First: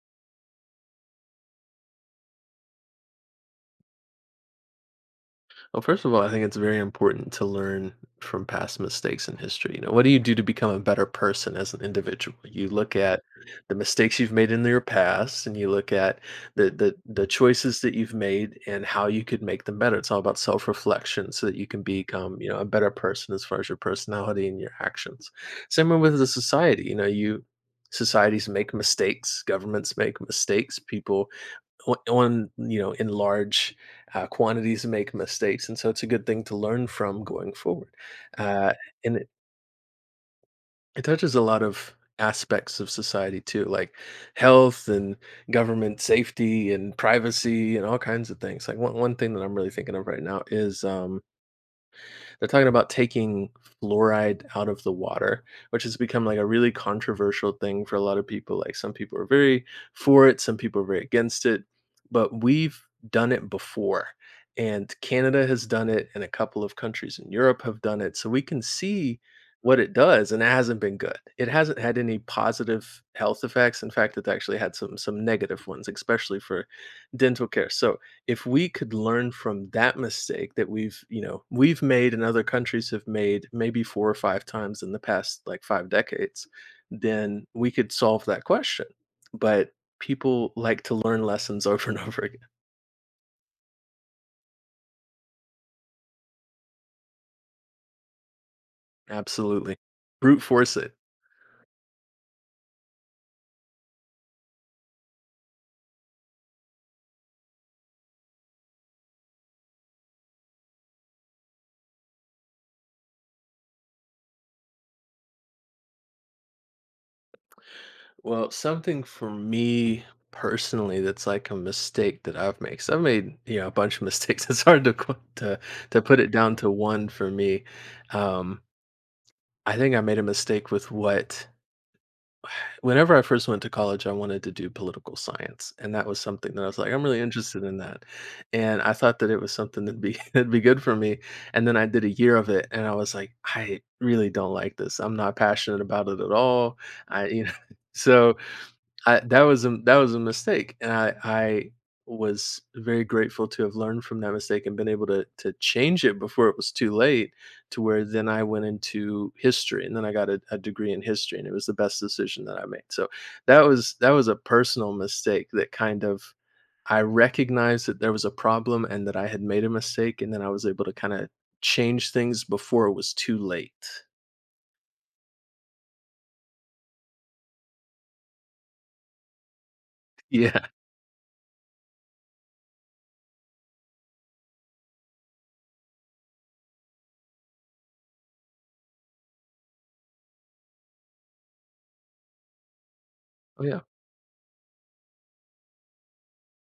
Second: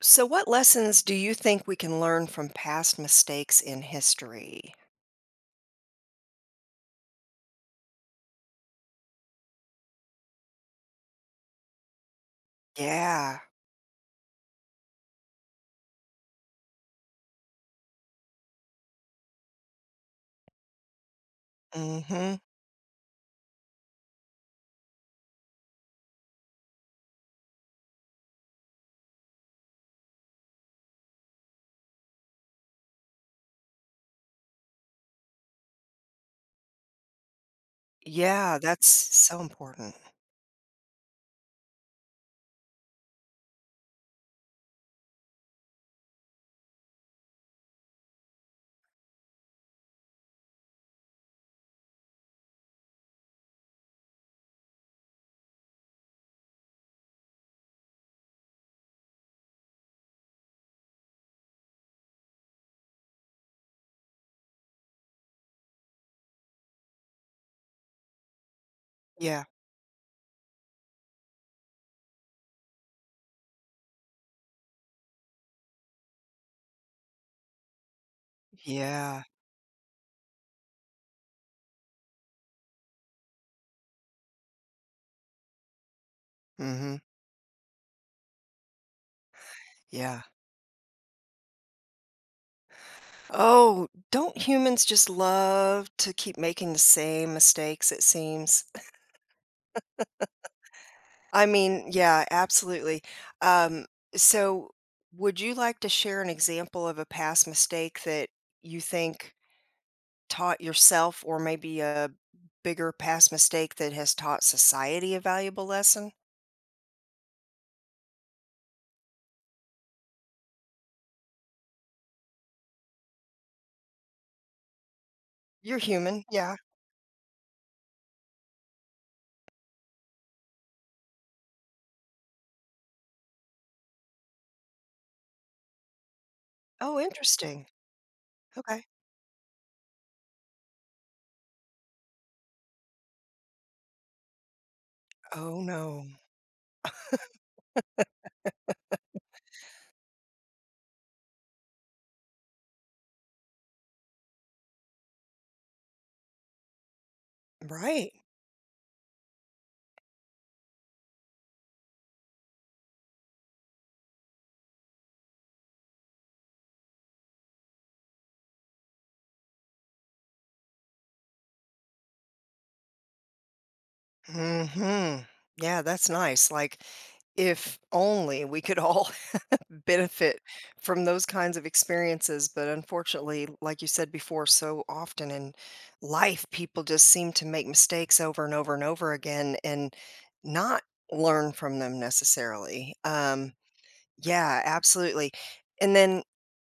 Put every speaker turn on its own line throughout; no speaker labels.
So, what lessons do you think we can learn from past mistakes in history?
Well, first of all, I think it's very important to learn from past mistakes in history. You know, what do you do to become a better person as an individual? You look at
Yeah.
the mistakes you've made in your past, and you look at the choices that you've made and how you could make them better. It's all about self reflection, so that you can
Hmm.
become a better person as far as your personality and your actions. Same way with the society. You know, you Societies make mistakes, governments make mistakes, people o on, in large, quantities make mistakes, and so it's a good thing to learn from going forward.
Yeah,
Uh,
that's
and it
so important.
it touches a lot of aspects of society too, like health and government safety and privacy and all kinds of things. Like, one thing that I'm really thinking of right now is, they're talking about taking fluoride out of the water, which has become like a really controversial thing for a lot of people. Like, some people are very for it, some people are very against it, but we've done it before. And Canada has done it, and a couple of countries in Europe have done it. So we can see
Yeah.
what it does, and it hasn't been good. It hasn't had any positive health effects. In fact, it's actually had some negative ones, especially for dental care. So if we could
Yeah.
learn from that mistake that we've made and other countries have made maybe 4 or 5 times in the past, like, 5 decades,
Hmm.
then we could solve that question. But
Yeah.
people like to learn lessons over and over again.
Oh, don't humans just love to keep making the same mistakes, it seems?
Absolutely. Brute force it.
I mean, yeah, absolutely. Um, so, would you like to share an example of a past mistake that you think taught yourself or maybe a bigger past mistake that has taught society a valuable lesson?
Well, something for me personally that's like a mistake that I've made, 'cause I've made a bunch of mistakes. It's hard to qu
You're
to put
human,
it down
yeah.
to 1 for me. Um, I think I made a mistake with what whenever I first went to college. I wanted to do political science, and that was something that I was like,
Oh,
"I'm really interested
interesting.
in that," and
Okay.
I thought that it was something that'd be that'd be good for me. And then I did a year of it, and I was like, "I really don't like this. I'm not
Oh,
passionate
no.
about it at all." I, you know, so I that was a mistake, and I was very grateful to have learned from that mistake and been able to change it before it was too late. To where
Right.
then I went into history, and then I got a degree in history, and it was the best decision that I made. So that was a personal mistake that kind of, I recognized that there was a problem and that I had made a mistake, and then I was able to kind of change things before it was too late.
Mhm. Yeah, that's nice. Like, if only we could all benefit
Yeah.
from those kinds of experiences. But unfortunately, like you said before, so often in life, people just seem to make mistakes over and over and over again and not learn from them necessarily.
Oh yeah.
Yeah, absolutely. And then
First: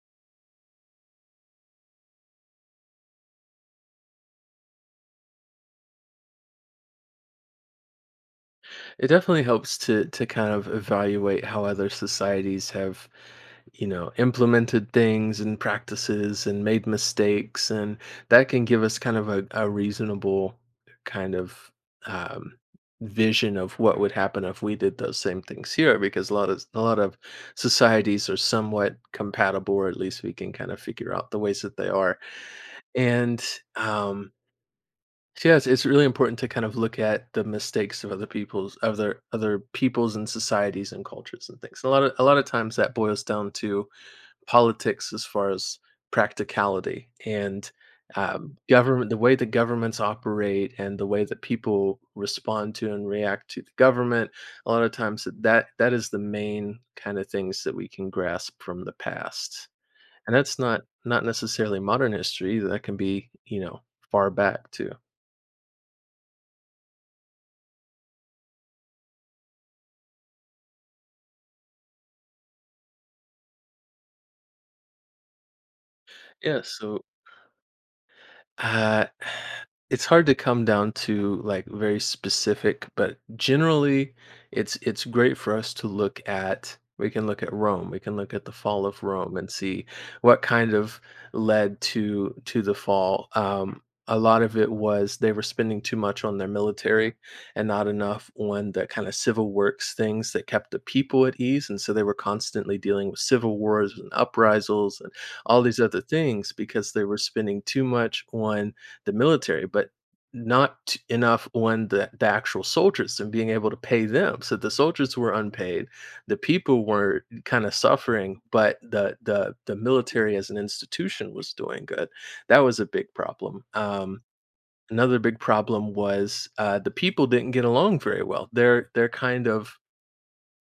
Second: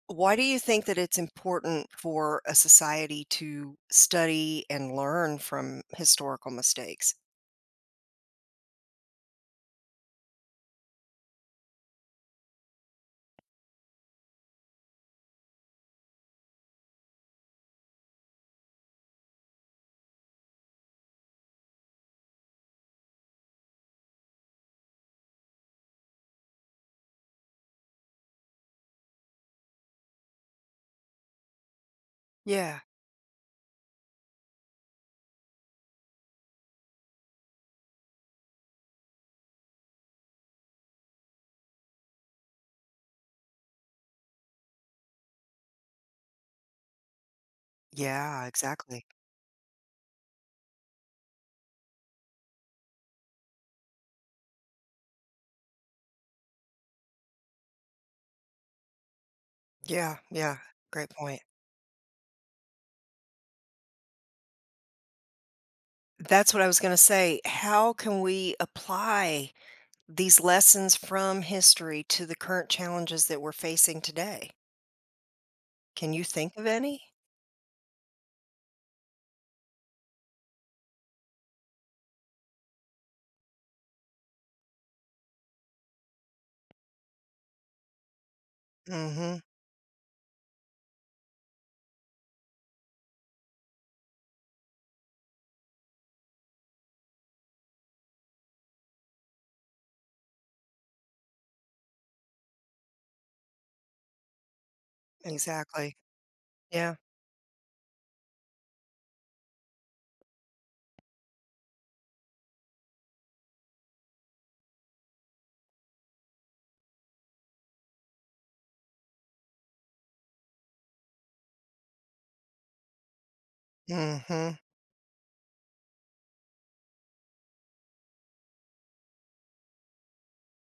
why do you think that it's important for a society to study and learn from historical mistakes?
It definitely helps to kind of evaluate how other societies have, implemented things and practices and made mistakes, and that can give us kind of a reasonable kind of um, vision of what would happen if we did those same things here. Because a lot of societies are somewhat compatible, or at least we can kind of figure out the ways that they are.
Yeah.
And um, yes, it's really important to kind of look at the mistakes of other people's other other peoples and societies and cultures and things. A lot of times that boils down to politics, as far as practicality and
Yeah, exactly.
government, the way the governments operate and the way that people respond to and react to the government. A lot of times that is the main kind of things that we can grasp from the past,
Yeah,
and that's
yeah.
not
Great
not
point.
necessarily modern history. That can be far back too.
That's what I was going to say. How can we apply these lessons from history to the current challenges that we're facing today? Can you think of
Yes.
any?
Uh, it's hard to come down to like very specific, but generally it's great for us to look at we can look at Rome, we can look at the fall of Rome
Mhm.
and see what kind of led to the fall. A lot of it was they were spending too much on their military and not enough on the kind of civil works things that kept the people at ease. And so they were constantly dealing with civil wars and uprisals, all these
Exactly.
other things, because
Yeah.
they were spending too much on the military, but not enough on the actual soldiers and being able to pay them. So the soldiers were unpaid. The people were kind of suffering, but the military as an institution was doing good. That was a big problem.
Mhm.
Another big problem was, the people didn't get along very well. They're kind of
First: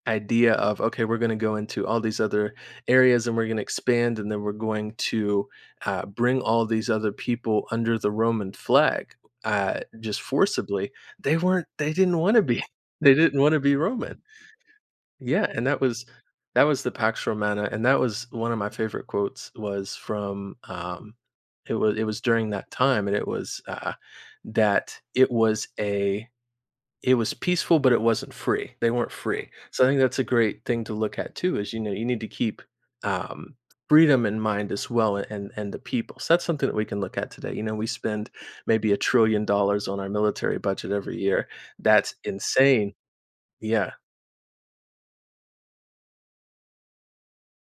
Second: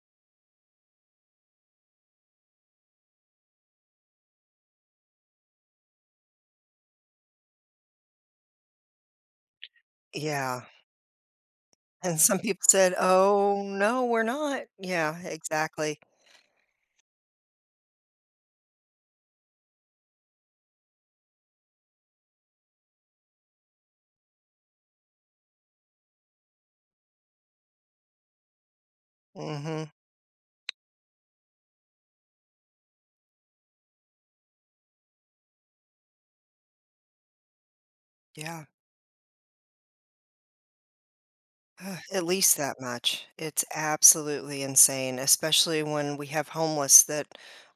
idea of, okay, we're going to go into all these other areas and we're going to expand, and then we're going to, bring all these other people under the Roman flag, just
Yeah.
forcibly. They weren't they didn't
And
want
some
to be
people said,
they didn't want to
"Oh,
be
no,
Roman.
we're not." Yeah,
Yeah, and that
exactly.
was the Pax Romana, and that was one of my favorite quotes, was from it was during that time. And it was that it was a it was peaceful, but it wasn't free. They weren't free. So I
Mhm.
think that's a great thing to look at too, is, you need to keep, um, freedom in mind as well, and the people. So that's something that we can look at today. You know, we spend
Yeah.
maybe $1 trillion on our military budget every year.
Ugh,
That's
at least that
insane.
much. It's
Yeah,
absolutely insane, especially when we have homeless that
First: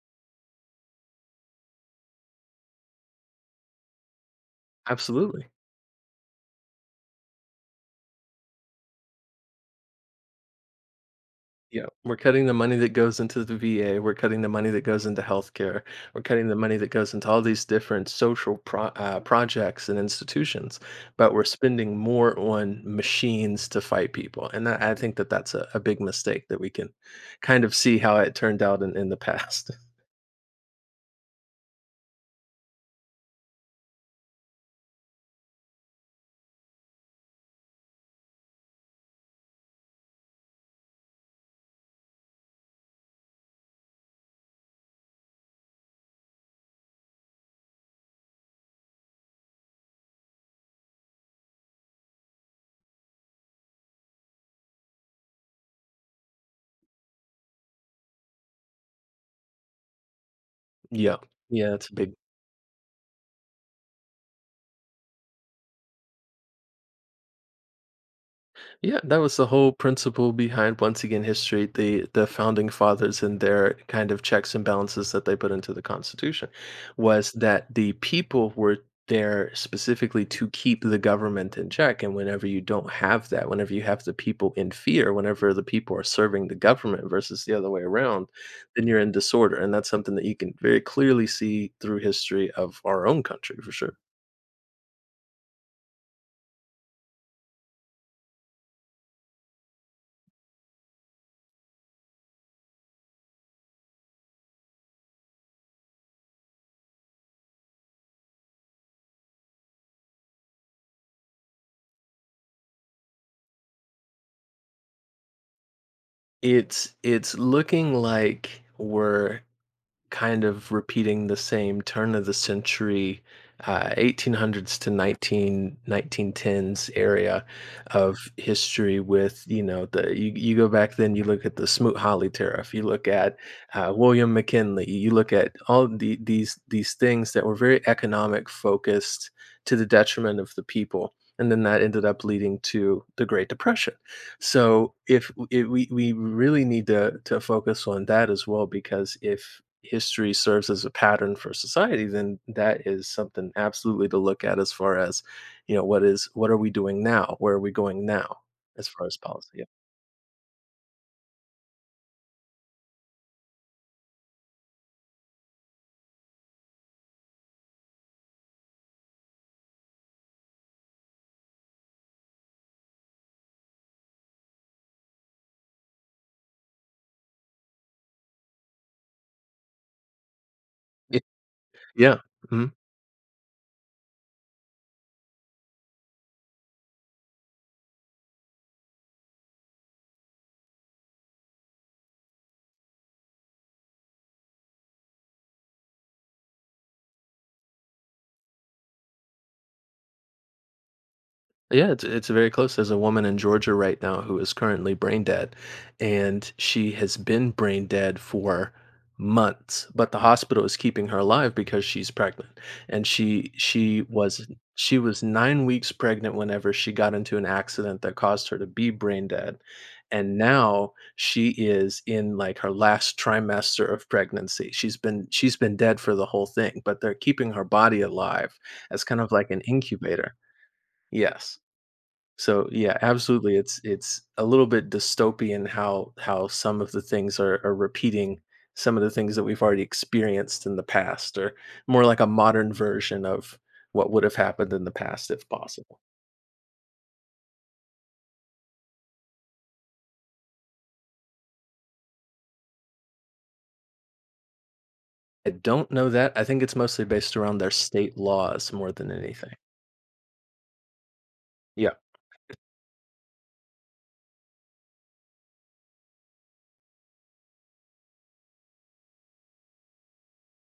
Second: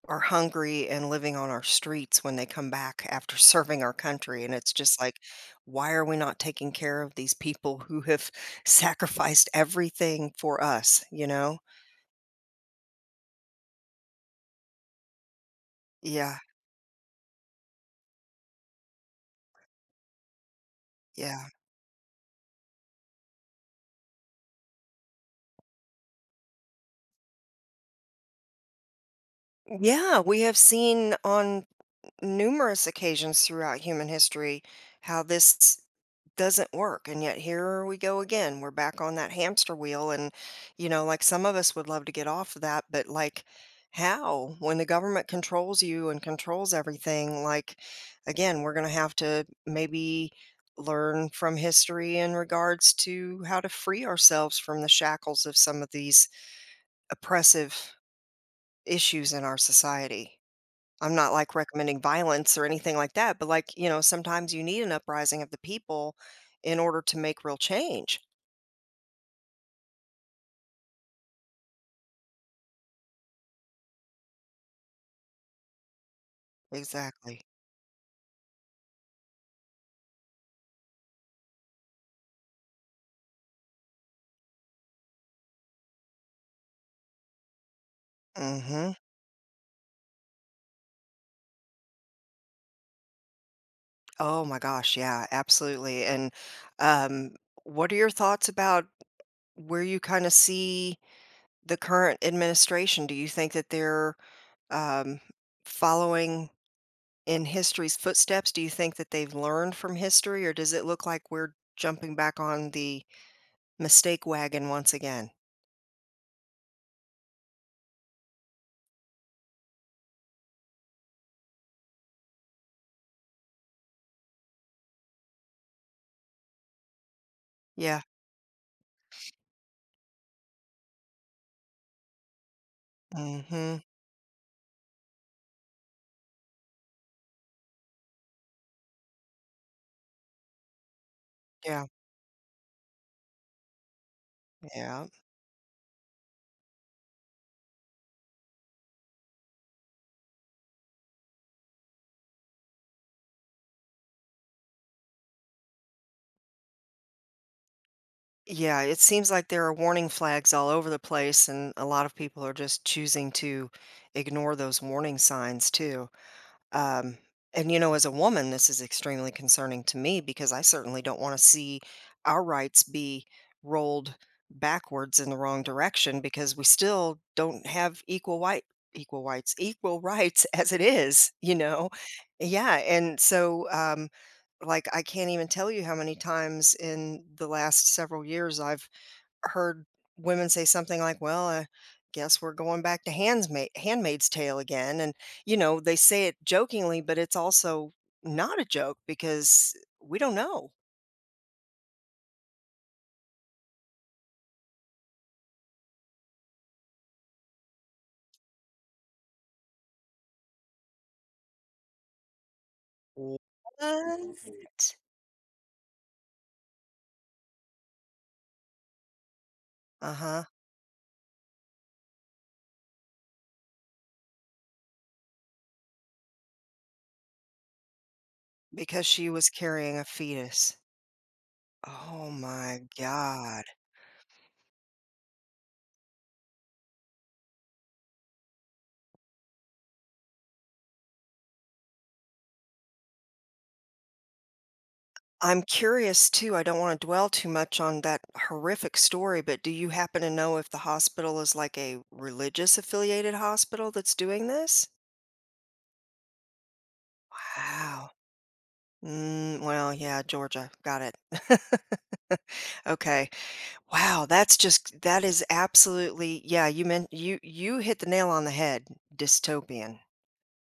are hungry and living on our streets when they come back after serving our country, and it's just like,
absolutely.
why are we not taking care of these people who have sacrificed everything for us, you know?
Yeah, we're cutting the money that goes into the VA. We're cutting the money that goes into healthcare. We're
Yeah,
cutting the money that goes into all these different social projects and institutions, but we're
yeah.
spending more on machines to fight people. And that, I think that that's a big mistake that we can kind of see how it turned out in the past.
Yeah, we have seen on numerous occasions throughout human history how this doesn't work, and yet here we go again, we're back on that hamster wheel. And like some of us would love to get off of that, but like, how, when the government controls you and controls everything? Like, again, we're going to have to maybe learn from history in regards to how to free ourselves from the shackles of some of these oppressive issues in our society. I'm
Yeah,
not like
yeah, it's a
recommending
big
violence or anything like that, but like, sometimes you need an uprising of the people in order to make real change.
Yeah, that was the whole principle behind, once again, history, the founding fathers and their kind of checks and balances that they put into the Constitution, was
Exactly.
that the people were there specifically to keep the government in check. And whenever you don't have that, whenever you have the people in fear, whenever the people are serving the government versus the other way around, then
Hmm.
you're in disorder. And that's something that you can very clearly see through history of our own country for sure.
Oh my gosh. Yeah, absolutely. And um, what are your thoughts about where you kind of see the current administration? Do you think that they're um, following in history's footsteps? Do you think that they've learned from history, or does it look like we're jumping back on the mistake wagon once again?
It's looking like we're kind of repeating the same turn of the century, 1800s to 19 1910s area
Yeah.
of history. With, you know, the, you go back, then you look at the Smoot-Hawley tariff, you look at,
Hmm.
William McKinley, you look at all these things that were very economic focused to the detriment of the people, and then that
Yeah,
ended up leading to the Great Depression. So
yeah.
if we really need to focus on that as well, because if history serves as a pattern for society, then that is something absolutely to look at, as far as what are we doing now, where are we going now,
Yeah,
as
it
far as
seems
policy.
like
Yeah,
there are warning flags all over the place, and a lot of people are just choosing to ignore those warning signs too. Um, and, you know, as a woman, this is extremely concerning to me because I certainly don't want to see our rights be rolled backwards in the wrong direction, because we still don't have equal white equal whites equal rights as it
yeah,
is, you know?
yeah. Mhm.
Yeah, and so. Like, I can't even tell you how many times in the last several years I've heard women say something like, "Well, I guess we're going back to handsma Handmaid's Tale again," and, you know, they say it jokingly, but it's also not a joke because we don't know.
Yeah, it's very close. There's a woman in Georgia right now who is currently brain dead, and she has been brain dead for months, but the hospital is keeping her alive because she's pregnant. And she she was
What?
she was 9 weeks pregnant whenever she got into an accident that caused her to be brain dead. And
Uh-huh,
now she is in like her last trimester of pregnancy. She's been dead for the whole thing, but they're keeping her body alive as
because
kind
she
of
was
like an
carrying a
incubator.
fetus.
Yes.
Oh
So
my
yeah, absolutely.
god.
It's a little bit dystopian how some of the things are, repeating some of the things that we've already experienced in the past, or more like a modern version of what would have happened in the past if
I'm
possible.
curious too, I don't want to dwell too much on that horrific story, but do you happen to know if the hospital is like a religious affiliated hospital that's doing this?
I don't know that. I think it's mostly based around their
Wow.
state laws more than anything.
Mm, well, yeah, Georgia. Got it.
Yeah,
Okay. Wow, that's just that is absolutely yeah, you hit the nail on the head, dystopian.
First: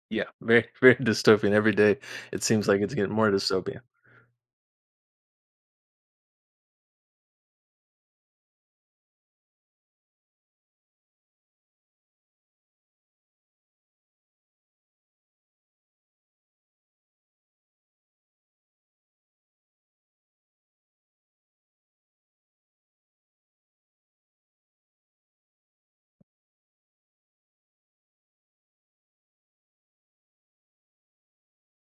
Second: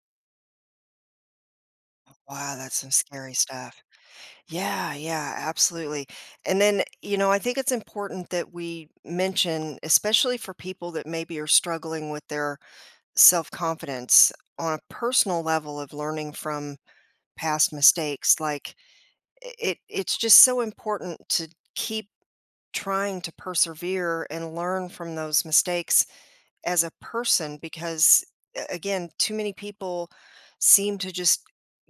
yeah, very very dystopian every day. It
Wow,
seems
that's
like
some
it's getting more
scary
dystopian.
stuff. Yeah, yeah, absolutely. And then, you know, I think it's important that we mention, especially for people that maybe are struggling with their self confidence on a personal level of learning from past mistakes, like it 's just so important to keep trying to persevere and learn from those mistakes as a person, because again, too many people seem to just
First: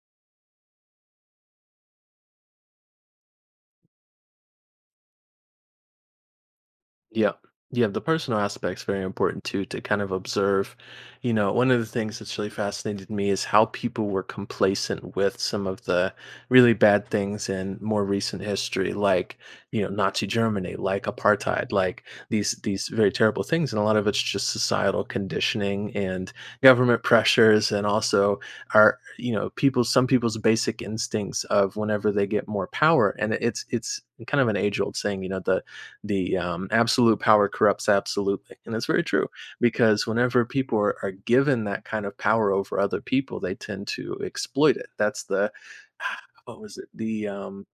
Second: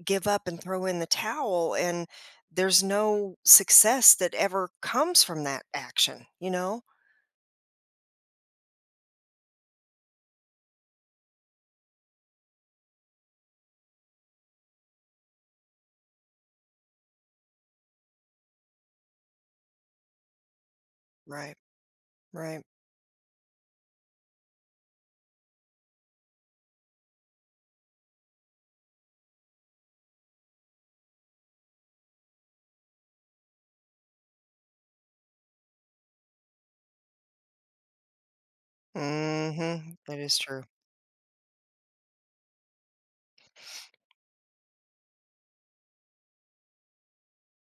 give up and throw in the towel, and there's no success that ever comes from that action, you know?
Yeah. Yeah, the personal aspect's very important too to kind of observe. You know, one of the things that's really fascinated me is how people were complacent with some of the really bad things in more recent history, like, you know, Nazi Germany, like
Right.
apartheid, like these
Right.
these very terrible things. And a lot of it's just societal conditioning and government pressures, and also our, you know, people some people's basic instincts of whenever they get more power. And it's kind of an age old saying, you know, the absolute power corrupts absolutely. And that's very true,
Mhm,
because
that is
whenever
true.
people are given that kind of power over other people, they tend to exploit it. That's what was it?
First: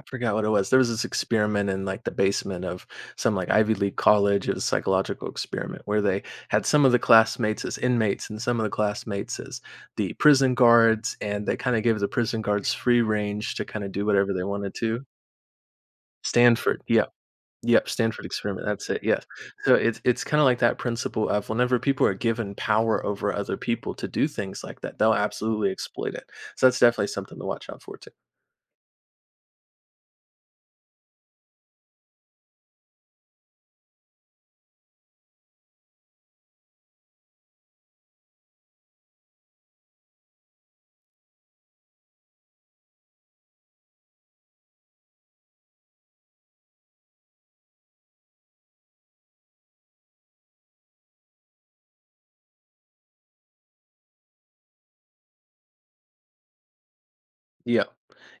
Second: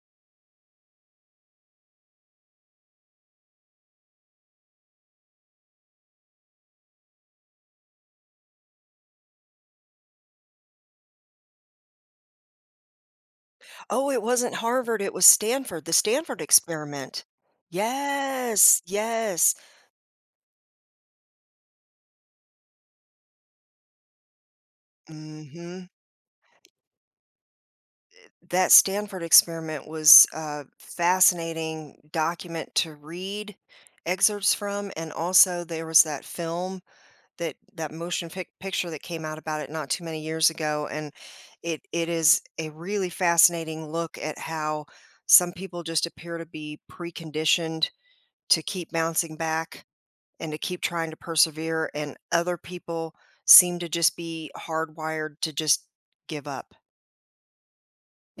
I forgot what it was. There was this experiment in like the basement of some like Ivy League college. It was a psychological experiment where they had some of the classmates as inmates and some of the classmates as the prison guards. And they kind of gave the prison guards free range to kind of do
Oh, it
whatever they
wasn't
wanted
Harvard,
to.
it was Stanford. The Stanford
Stanford. Yeah.
experiment.
Yep, Stanford experiment,
Yes,
that's it, yes.
yes.
So it's kinda like that principle of, whenever people are given power over other people to do things like that, they'll
Mm.
absolutely
Mhm.
exploit it. So that's definitely something to watch out for too.
That Stanford experiment was a fascinating document to read excerpts from, and also there was that film, that motion pic picture that came out about it not too many years ago, and it is a really fascinating look at how some people just appear to be preconditioned to keep bouncing back and to keep trying to persevere, and other people seem to just be hardwired to just give up.
Yeah.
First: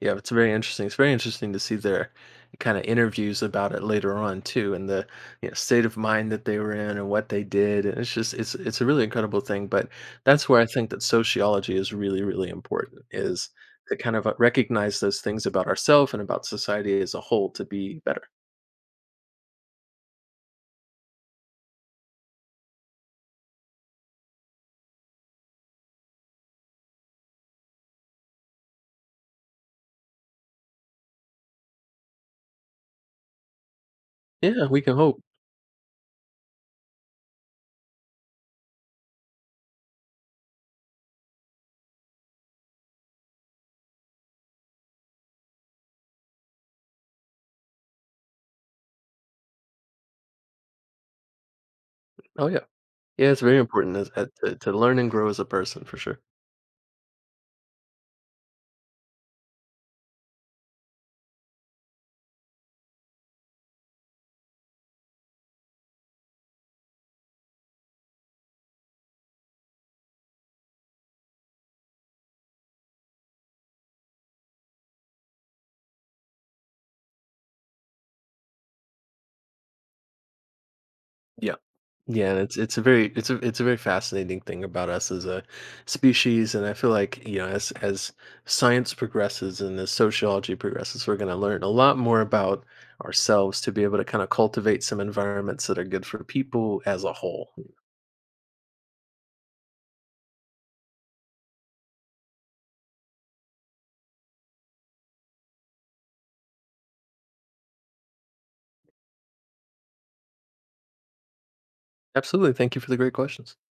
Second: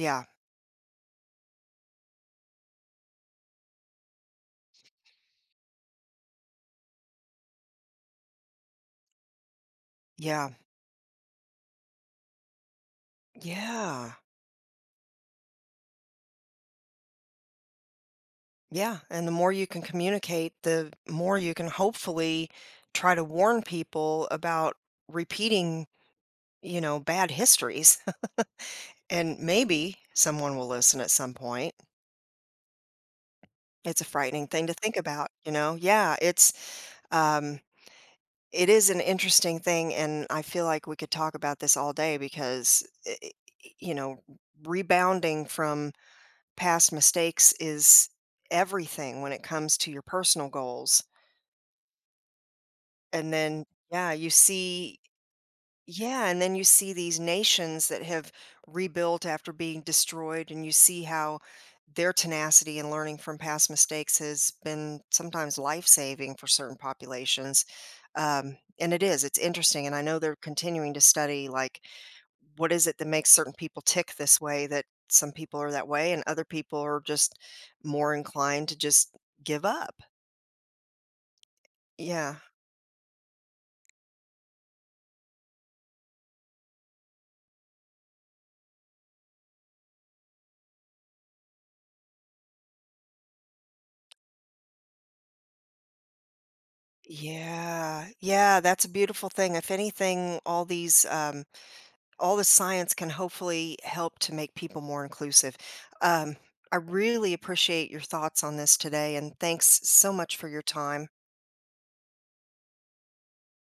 Yeah, it's very interesting. It's very interesting to see their kinda interviews about it later on too, and the state of mind that they were in and what they did. And it's just it's a really incredible thing. But that's
Yeah.
where I think that sociology is really, really important, is to
Yeah.
kind of, recognize those things about ourselves and about society as a whole to be better.
Yeah, and the more you can communicate, the more you can hopefully try to warn people about repeating, you know, bad histories. And maybe someone will listen at some point. It's a frightening
Yeah,
thing to
we can
think
hope.
about, you know? Um, it is an interesting thing. And I feel like we could talk about this all day because, you know, rebounding from past mistakes is everything when it comes to your personal goals.
Oh yeah. Yeah,
And
it's very
then,
important, as
yeah,
uh,
you
to to learn
see
and grow as a person for sure.
yeah, and then you see these nations that have rebuilt after being destroyed, and you see how their tenacity and learning from past mistakes has been sometimes life-saving for certain populations. And it is, it's interesting, and I know they're continuing to study, like, what is it that makes certain people tick this way, that some people are that way and other people are just more inclined to just give up.
Yeah. Yeah,
Yeah.
and it's a very fascinating thing about us as a species, and I feel like, as science progresses and as sociology progresses, we're going to learn a lot more about ourselves to be able to kind of cultivate some environments that are good for people as a whole.
Yeah, yeah, that's a beautiful thing. If anything, all these, all the science can hopefully help to make people more inclusive. Um, I really appreciate your thoughts on this today, and thanks so much for your time.
Absolutely, thank you for the great questions.